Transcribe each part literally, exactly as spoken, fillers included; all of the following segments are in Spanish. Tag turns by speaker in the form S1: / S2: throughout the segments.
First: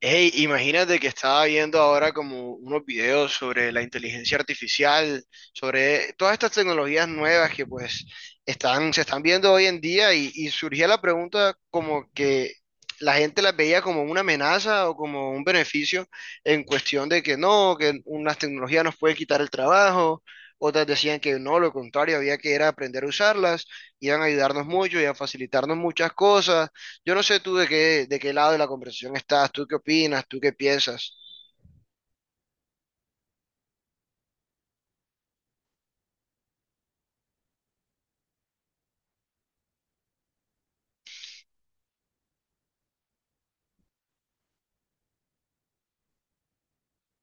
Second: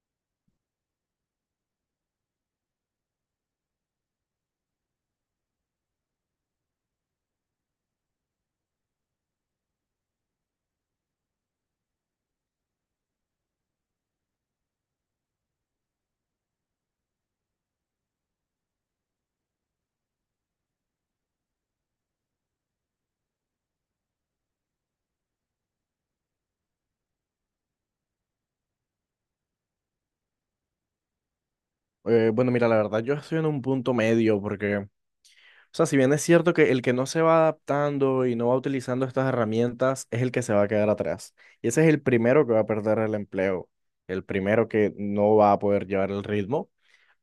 S1: Hey, imagínate que estaba viendo ahora como unos videos sobre la inteligencia artificial, sobre todas estas tecnologías nuevas que pues están, se están viendo hoy en día y, y surgía la pregunta como que la gente las veía como una amenaza o como un beneficio en cuestión de que no, que unas tecnologías nos pueden quitar el trabajo, otras decían que no, lo contrario, había que era aprender a usarlas, iban a ayudarnos mucho y a facilitarnos muchas cosas. Yo no sé tú de qué, de qué lado de la conversación estás, tú qué opinas, tú qué piensas.
S2: Eh, bueno, Mira, la verdad yo estoy en un punto medio porque, o sea, si bien es cierto que el que no se va adaptando y no va utilizando estas herramientas es el que se va a quedar atrás. Y ese es el primero que va a perder el empleo, el primero que no va a poder llevar el ritmo,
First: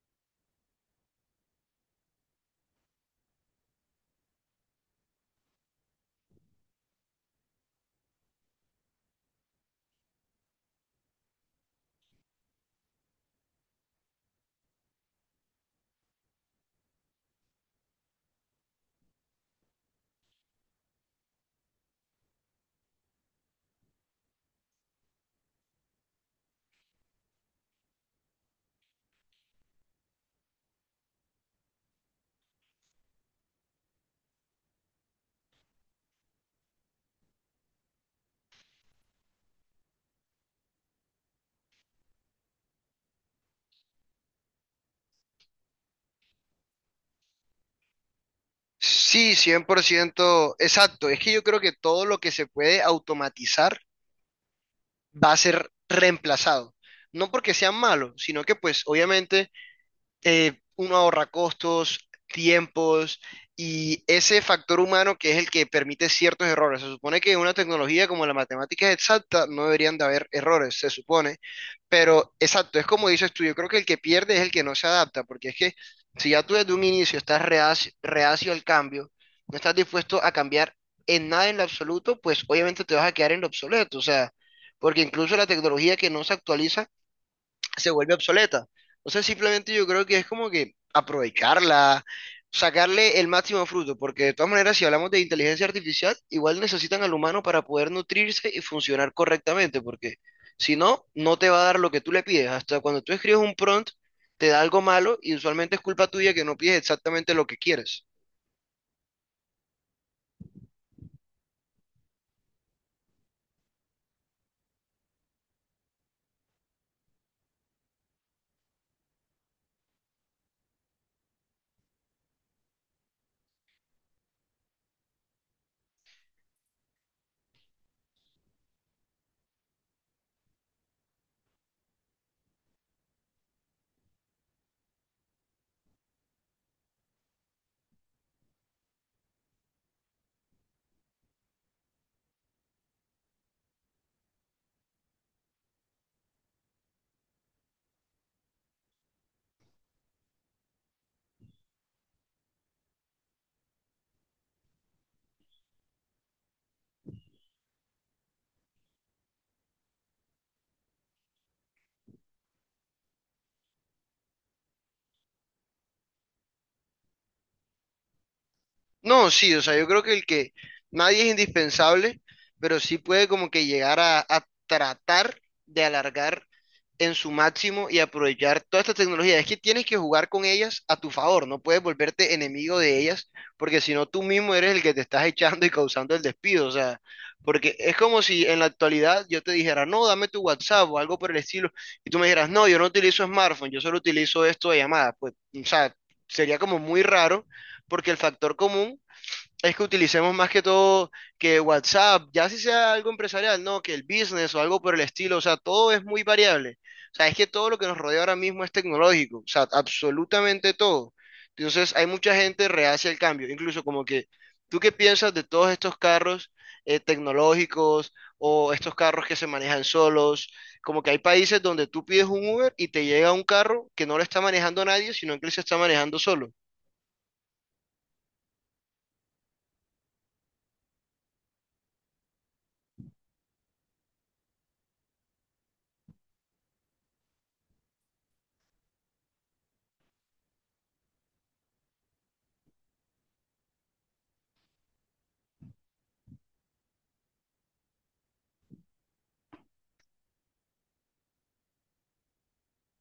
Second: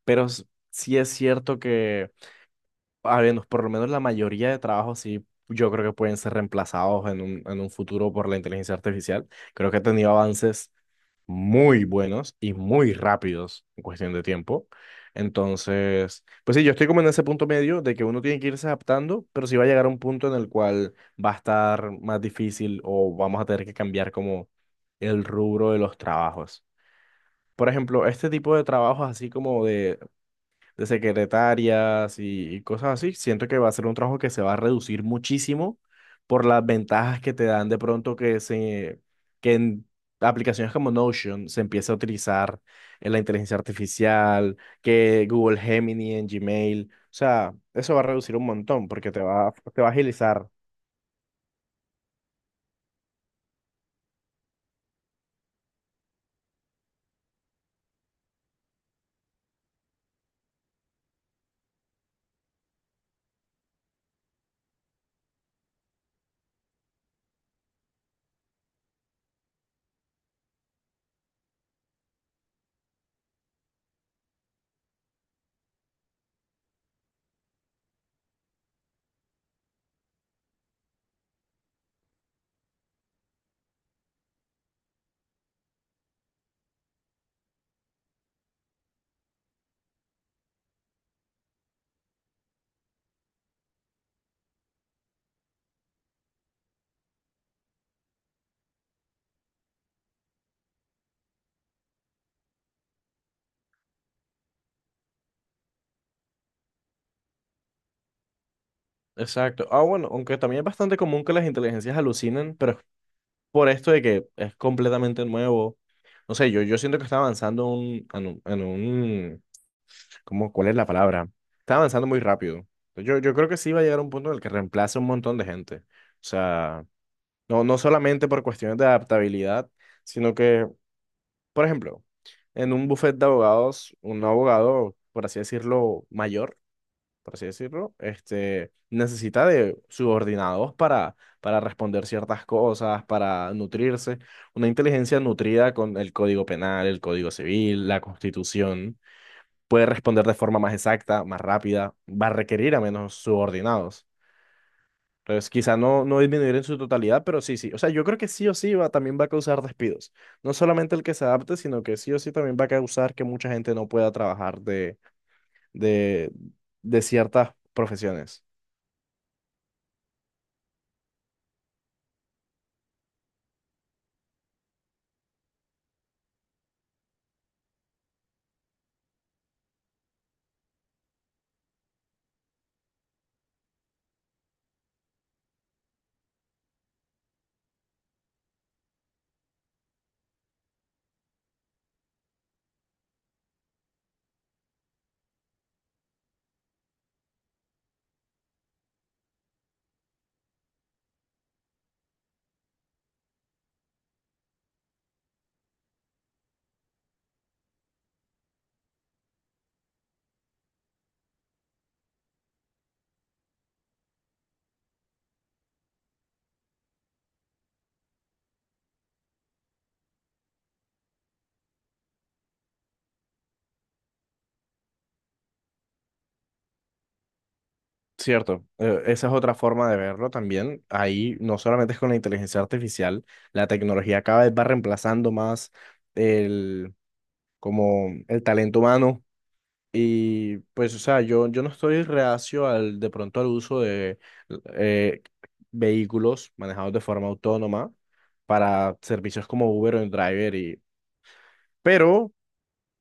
S2: pero s- sí es cierto que, al menos, por lo menos la mayoría de trabajos sí, yo creo que pueden ser reemplazados en un, en un futuro por la inteligencia artificial. Creo que ha tenido avances muy buenos y muy rápidos en cuestión de tiempo. Entonces, pues sí, yo estoy como en ese punto medio de que uno tiene que irse adaptando, pero sí va a llegar a un punto en el cual va a estar más difícil o vamos a tener que cambiar como el rubro de los trabajos. Por ejemplo, este tipo de trabajos así como de de secretarias y, y cosas así. Siento que va a ser un trabajo que se va a reducir muchísimo por las ventajas que te dan de pronto que se que en aplicaciones como Notion se empiece a utilizar en la inteligencia artificial, que Google Gemini en Gmail, o sea, eso va a reducir un montón porque te
S1: Sí,
S2: va,
S1: cien
S2: te
S1: por
S2: va a agilizar.
S1: ciento, exacto. Es que yo creo que todo lo que se puede automatizar va a ser reemplazado. No porque sean malos, sino que pues obviamente eh, uno ahorra costos, tiempos y ese factor humano que es el que permite ciertos errores. Se supone que en una tecnología como la matemática exacta no deberían de haber errores, se supone, pero exacto, es como dices tú. Yo creo que el que pierde es el que no se adapta, porque es que si ya tú desde un inicio estás reacio, reacio al cambio, no estás dispuesto a cambiar en nada en lo absoluto, pues obviamente te vas a quedar en lo obsoleto, o sea, porque incluso la tecnología que no se actualiza, se vuelve obsoleta. O sea, simplemente yo creo que es como que aprovecharla, sacarle el máximo fruto, porque de todas maneras, si hablamos de inteligencia artificial, igual necesitan al humano para poder nutrirse y funcionar correctamente, porque si no, no te va a dar lo que tú le pides. Hasta cuando tú escribes un prompt, te da algo malo y usualmente es culpa tuya que no pides exactamente lo que quieres.
S2: Exacto. Ah, bueno, aunque también es bastante común que las inteligencias alucinen, pero es por esto de que es completamente nuevo. No sé, yo, yo siento que está avanzando un- en un, en un ¿cómo, cuál es la palabra? Está avanzando muy rápido. Yo, yo creo que sí va a llegar a un punto en el que reemplace un montón de gente. O sea, no, no solamente por cuestiones de adaptabilidad, sino que, por ejemplo, en un buffet de abogados, un abogado, por así decirlo, mayor, por así decirlo, este, necesita de subordinados para, para responder ciertas cosas, para nutrirse. Una inteligencia nutrida con el Código Penal, el Código Civil, la Constitución puede responder de forma más exacta, más rápida, va a requerir a menos subordinados. Entonces, quizá no, no disminuir en su totalidad, pero sí, sí. O sea, yo creo que sí o sí va, también va a causar despidos. No solamente el que se adapte, sino que sí o sí también va a causar que mucha gente no pueda trabajar de, de, de ciertas profesiones.
S1: No, sí, o sea, yo creo que el que nadie es indispensable, pero sí puede como que llegar a, a tratar de alargar en su máximo y aprovechar toda esta tecnología. Es que tienes que jugar con ellas a tu favor, no puedes volverte enemigo de ellas, porque si no tú mismo eres el que te estás echando y causando el despido, o sea, porque es como si en la actualidad yo te dijera, no, dame tu WhatsApp o algo por el estilo, y tú me dijeras, no, yo no utilizo smartphone, yo solo utilizo esto de llamada, pues, o sea, sería como muy raro, porque el factor común es que utilicemos más que todo que WhatsApp, ya si sea algo empresarial, no, que el business o algo por el estilo, o sea, todo es muy variable. O sea, es que todo lo que nos rodea ahora mismo es tecnológico, o sea, absolutamente todo. Entonces, hay mucha gente reacia al cambio, incluso como que, ¿tú qué piensas de todos estos carros eh, tecnológicos o estos carros que se manejan solos? Como que hay países donde tú pides un Uber y te llega un carro que no lo está manejando nadie, sino que él se está manejando solo.
S2: Cierto, eh, esa es otra forma de verlo también. Ahí no solamente es con la inteligencia artificial, la tecnología cada vez va reemplazando más el, como el talento humano. Y pues, o sea, yo, yo no estoy reacio al, de pronto al uso de eh, vehículos manejados de forma autónoma para servicios como Uber o Driver y, pero,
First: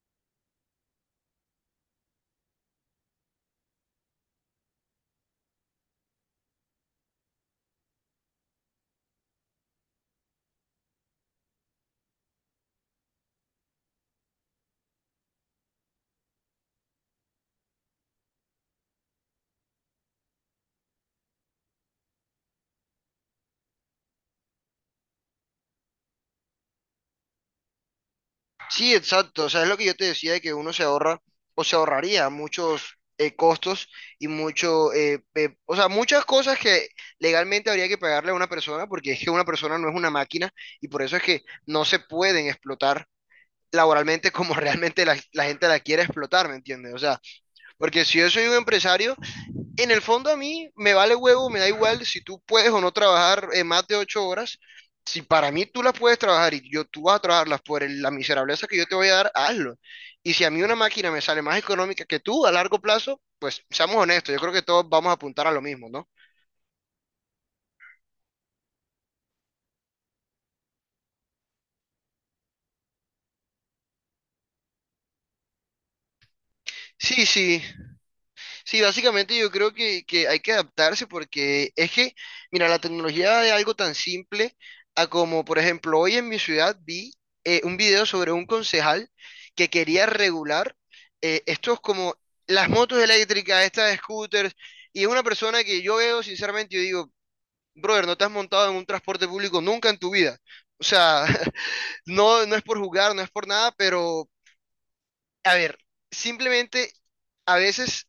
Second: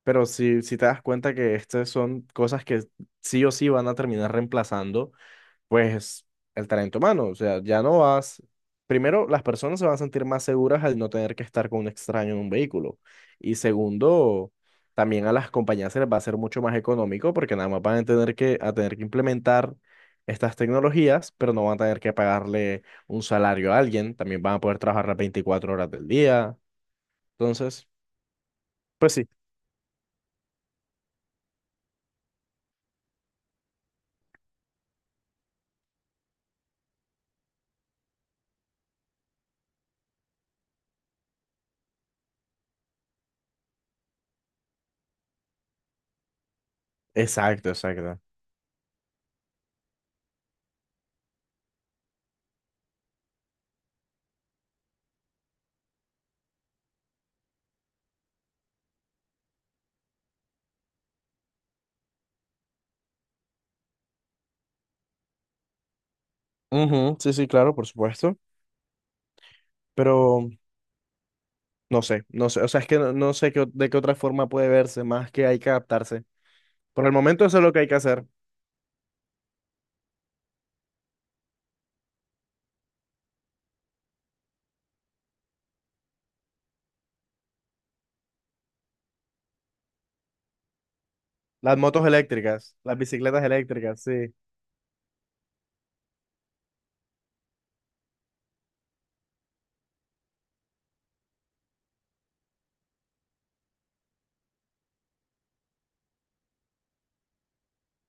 S2: pero si, si te das cuenta que estas son cosas que sí o sí van a terminar reemplazando pues el talento humano, o sea, ya no vas, primero las personas se van a sentir más seguras al no tener que estar con un extraño en un vehículo y segundo, también a las compañías se les va a hacer mucho más económico porque nada más van a tener que, a tener que implementar estas tecnologías, pero no van a tener que pagarle un salario a alguien, también van a poder trabajar las veinticuatro horas del día, entonces,
S1: Sí,
S2: pues sí,
S1: exacto. O sea, es lo que yo te decía de que uno se ahorra o se ahorraría muchos eh, costos y mucho, eh, eh, o sea, muchas cosas que legalmente habría que pagarle a una persona porque es que una persona no es una máquina y por eso es que no se pueden explotar laboralmente como realmente la, la gente la quiere explotar, ¿me entiendes? O sea,
S2: exacto,
S1: porque si
S2: exacto.
S1: yo soy un empresario, en el fondo a mí me vale huevo, me da igual si tú puedes o no trabajar eh, más de ocho horas. Si para mí tú las puedes trabajar y yo tú vas a trabajarlas por el- la miserableza que yo te voy a dar, hazlo. Y si a mí una máquina me sale más económica que tú a largo plazo, pues seamos honestos, yo creo que todos vamos a apuntar a lo mismo, ¿no?
S2: Ujú, sí, sí, claro, por supuesto, pero... No sé, no sé, o sea, es que no, no sé qué o- de qué otra forma puede verse, más que hay que adaptarse. Por el
S1: Sí,
S2: momento eso
S1: sí,
S2: es lo que hay que hacer.
S1: Sí, básicamente yo creo que, que hay que adaptarse porque es que, mira, la tecnología de algo tan simple a como, por ejemplo, hoy en mi ciudad vi eh, un video sobre un concejal que quería regular eh,
S2: Las
S1: estos
S2: motos
S1: como las
S2: eléctricas, las
S1: motos
S2: bicicletas
S1: eléctricas, estas
S2: eléctricas, sí.
S1: scooters, y es una persona que yo veo sinceramente, yo digo, brother, no te has montado en un transporte público nunca en tu vida. O sea, no, no es por jugar, no es por nada, pero a ver, simplemente a veces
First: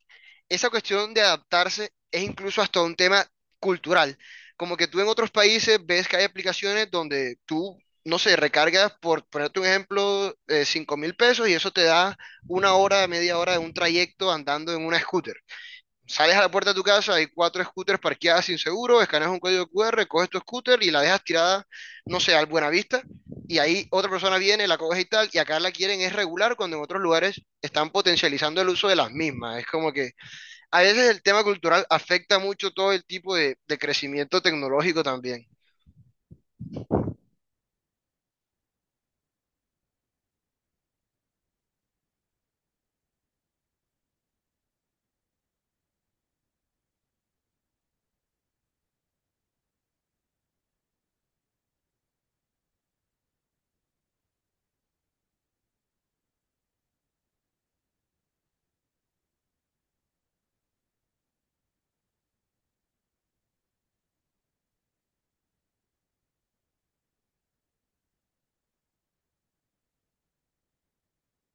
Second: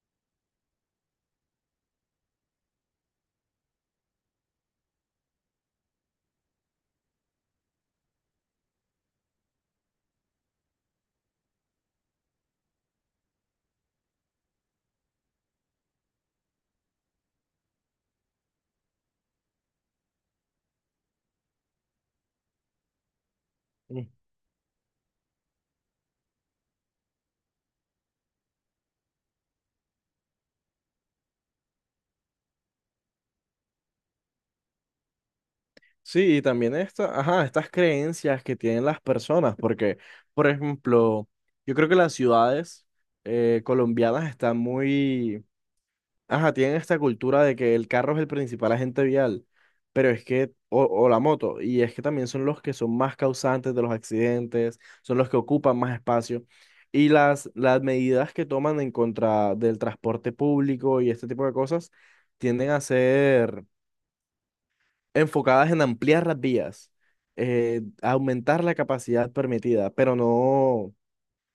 S1: esa cuestión de adaptarse es incluso hasta un tema cultural. Como que tú en otros países ves que hay aplicaciones donde tú, no sé, recargas, por ponerte un ejemplo, eh, cinco mil pesos y eso te da una hora, media hora de un trayecto andando en una scooter. Sales a la puerta de tu casa, hay cuatro scooters parqueadas sin seguro, escaneas un código Q R, coges tu scooter y la dejas tirada, no sé, al Buenavista, y ahí
S2: Mm.
S1: otra persona viene, la coge y tal, y acá la quieren es regular cuando en otros lugares están potencializando el uso de las mismas. Es como que a veces el tema cultural afecta mucho todo el tipo de, de crecimiento tecnológico también.
S2: Sí, y también esta, ajá, estas creencias que tienen las personas, porque, por ejemplo, yo creo que las ciudades eh, colombianas están muy ajá, tienen esta cultura de que el carro es el principal agente vial, pero es que, o, o la moto, y es que también son los que son más causantes de los accidentes, son los que ocupan más espacio. Y las, las medidas que toman en contra del transporte público y este tipo de cosas tienden a ser enfocadas en ampliar las vías, eh, aumentar la capacidad permitida, pero no,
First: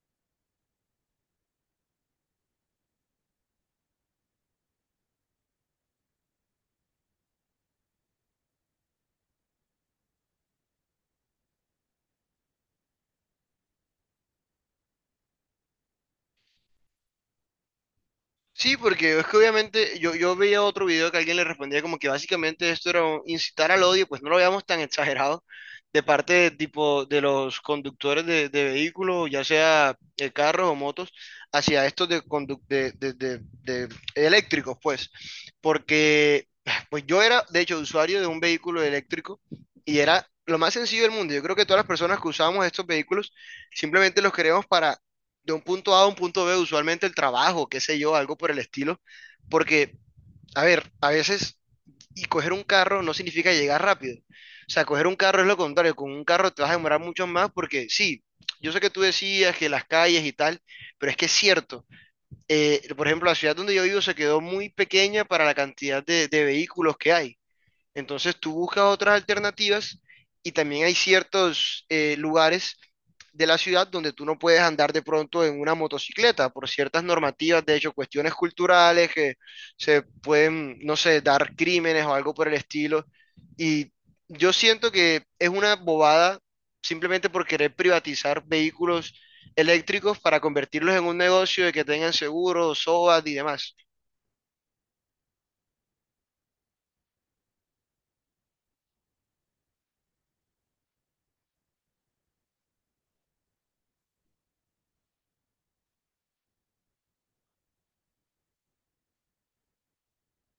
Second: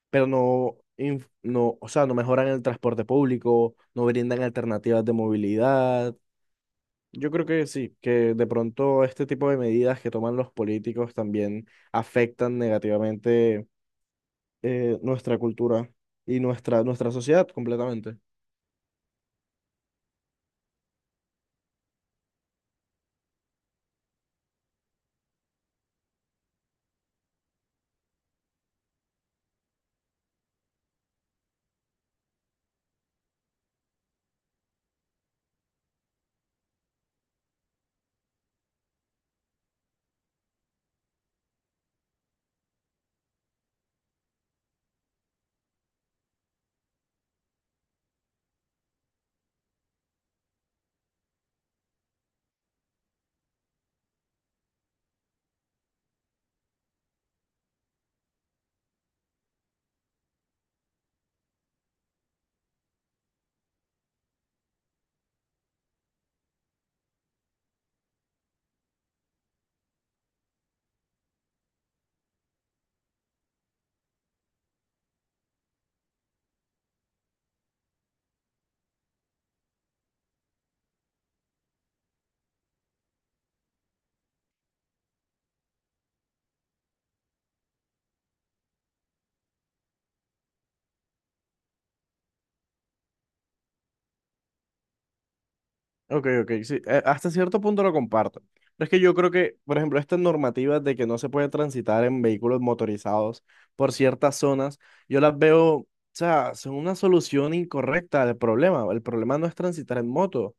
S2: pero no, inf- no, o sea, no mejoran el transporte público, no brindan alternativas de movilidad. Yo creo que sí, que de pronto este tipo de medidas que toman los políticos también afectan negativamente eh, nuestra cultura y nuestra, nuestra sociedad completamente.
S1: Sí, porque es que obviamente yo, yo veía otro video que alguien le respondía como que básicamente esto era un- incitar al odio, pues no lo veamos tan exagerado de parte de, tipo de los conductores de, de vehículos, ya sea eh, carros o motos, hacia estos de, condu- de, de- de- de eléctricos, pues, porque pues yo era de hecho usuario de un vehículo eléctrico y era lo más sencillo del mundo. Yo creo que todas las personas que usábamos estos vehículos simplemente los queríamos para de un punto A a un punto be, usualmente el trabajo, qué sé yo, algo por el estilo, porque, a ver, a veces y coger un carro no significa llegar rápido. O sea, coger un carro es lo contrario, con un carro te vas a demorar mucho más porque sí, yo sé que tú decías que las calles y tal, pero es que es cierto. Eh, por ejemplo, la ciudad donde yo vivo se quedó muy pequeña para la cantidad de, de vehículos que hay. Entonces tú buscas otras alternativas y también hay ciertos eh, lugares de la ciudad donde tú no puedes andar de pronto en una motocicleta por ciertas normativas, de hecho, cuestiones culturales que se pueden, no sé, dar crímenes o algo por el estilo. Y yo siento que es una bobada simplemente por querer privatizar vehículos eléctricos para convertirlos en un negocio de que tengan seguros, SOAT y demás.
S2: Ok, ok, sí, eh, hasta cierto punto lo comparto. Pero es que yo creo que, por ejemplo, estas normativas de que no se puede transitar en vehículos motorizados por ciertas zonas, yo las veo, o sea, son una solución incorrecta al problema. El problema no es transitar en moto.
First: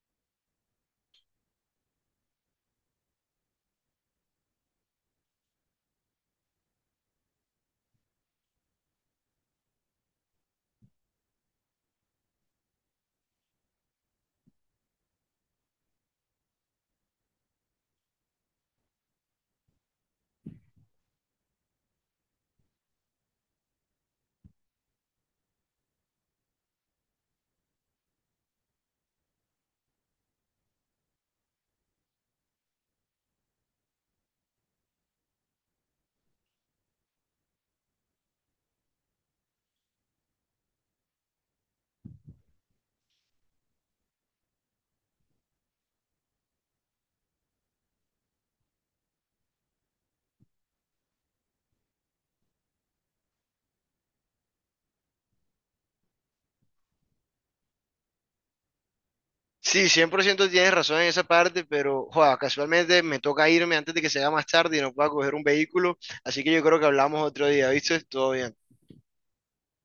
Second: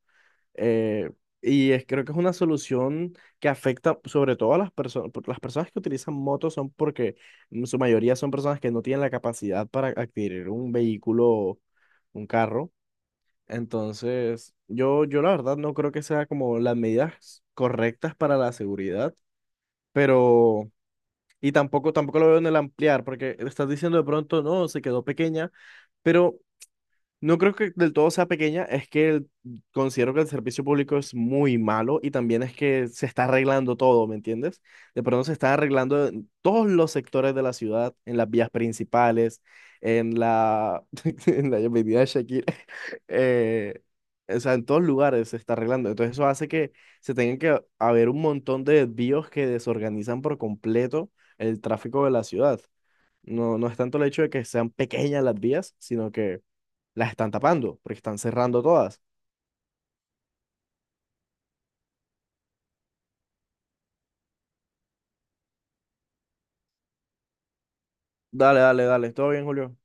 S2: Eh, y es, creo que es una solución que afecta sobre todo a las personas, las personas que utilizan motos son porque en su mayoría son personas que no tienen la capacidad para adquirir un vehículo, un carro. Entonces, yo, yo la verdad no creo que sea como las medidas correctas para la seguridad, pero, y tampoco, tampoco lo veo en el ampliar, porque estás diciendo de pronto, no, se quedó pequeña, pero no creo que del todo sea pequeña, es que el- considero que el servicio público es muy malo y también es que se está arreglando todo, ¿me entiendes? De pronto se está arreglando en todos los sectores de la ciudad, en las vías principales, en la, en la avenida de Shakira, eh, o sea, en todos lugares se está arreglando. Entonces eso hace que se tengan que haber un montón de desvíos que desorganizan por completo el tráfico de la ciudad. No, no es tanto el hecho de que sean pequeñas las vías, sino que las están tapando, porque están cerrando todas.
S1: Sí, cien por ciento tienes razón en esa parte, pero joda, casualmente me toca irme antes de que sea más tarde y no pueda coger un vehículo, así que yo creo que hablamos otro día, ¿viste? Todo bien.
S2: Dale, dale, dale. Todo bien, Julio.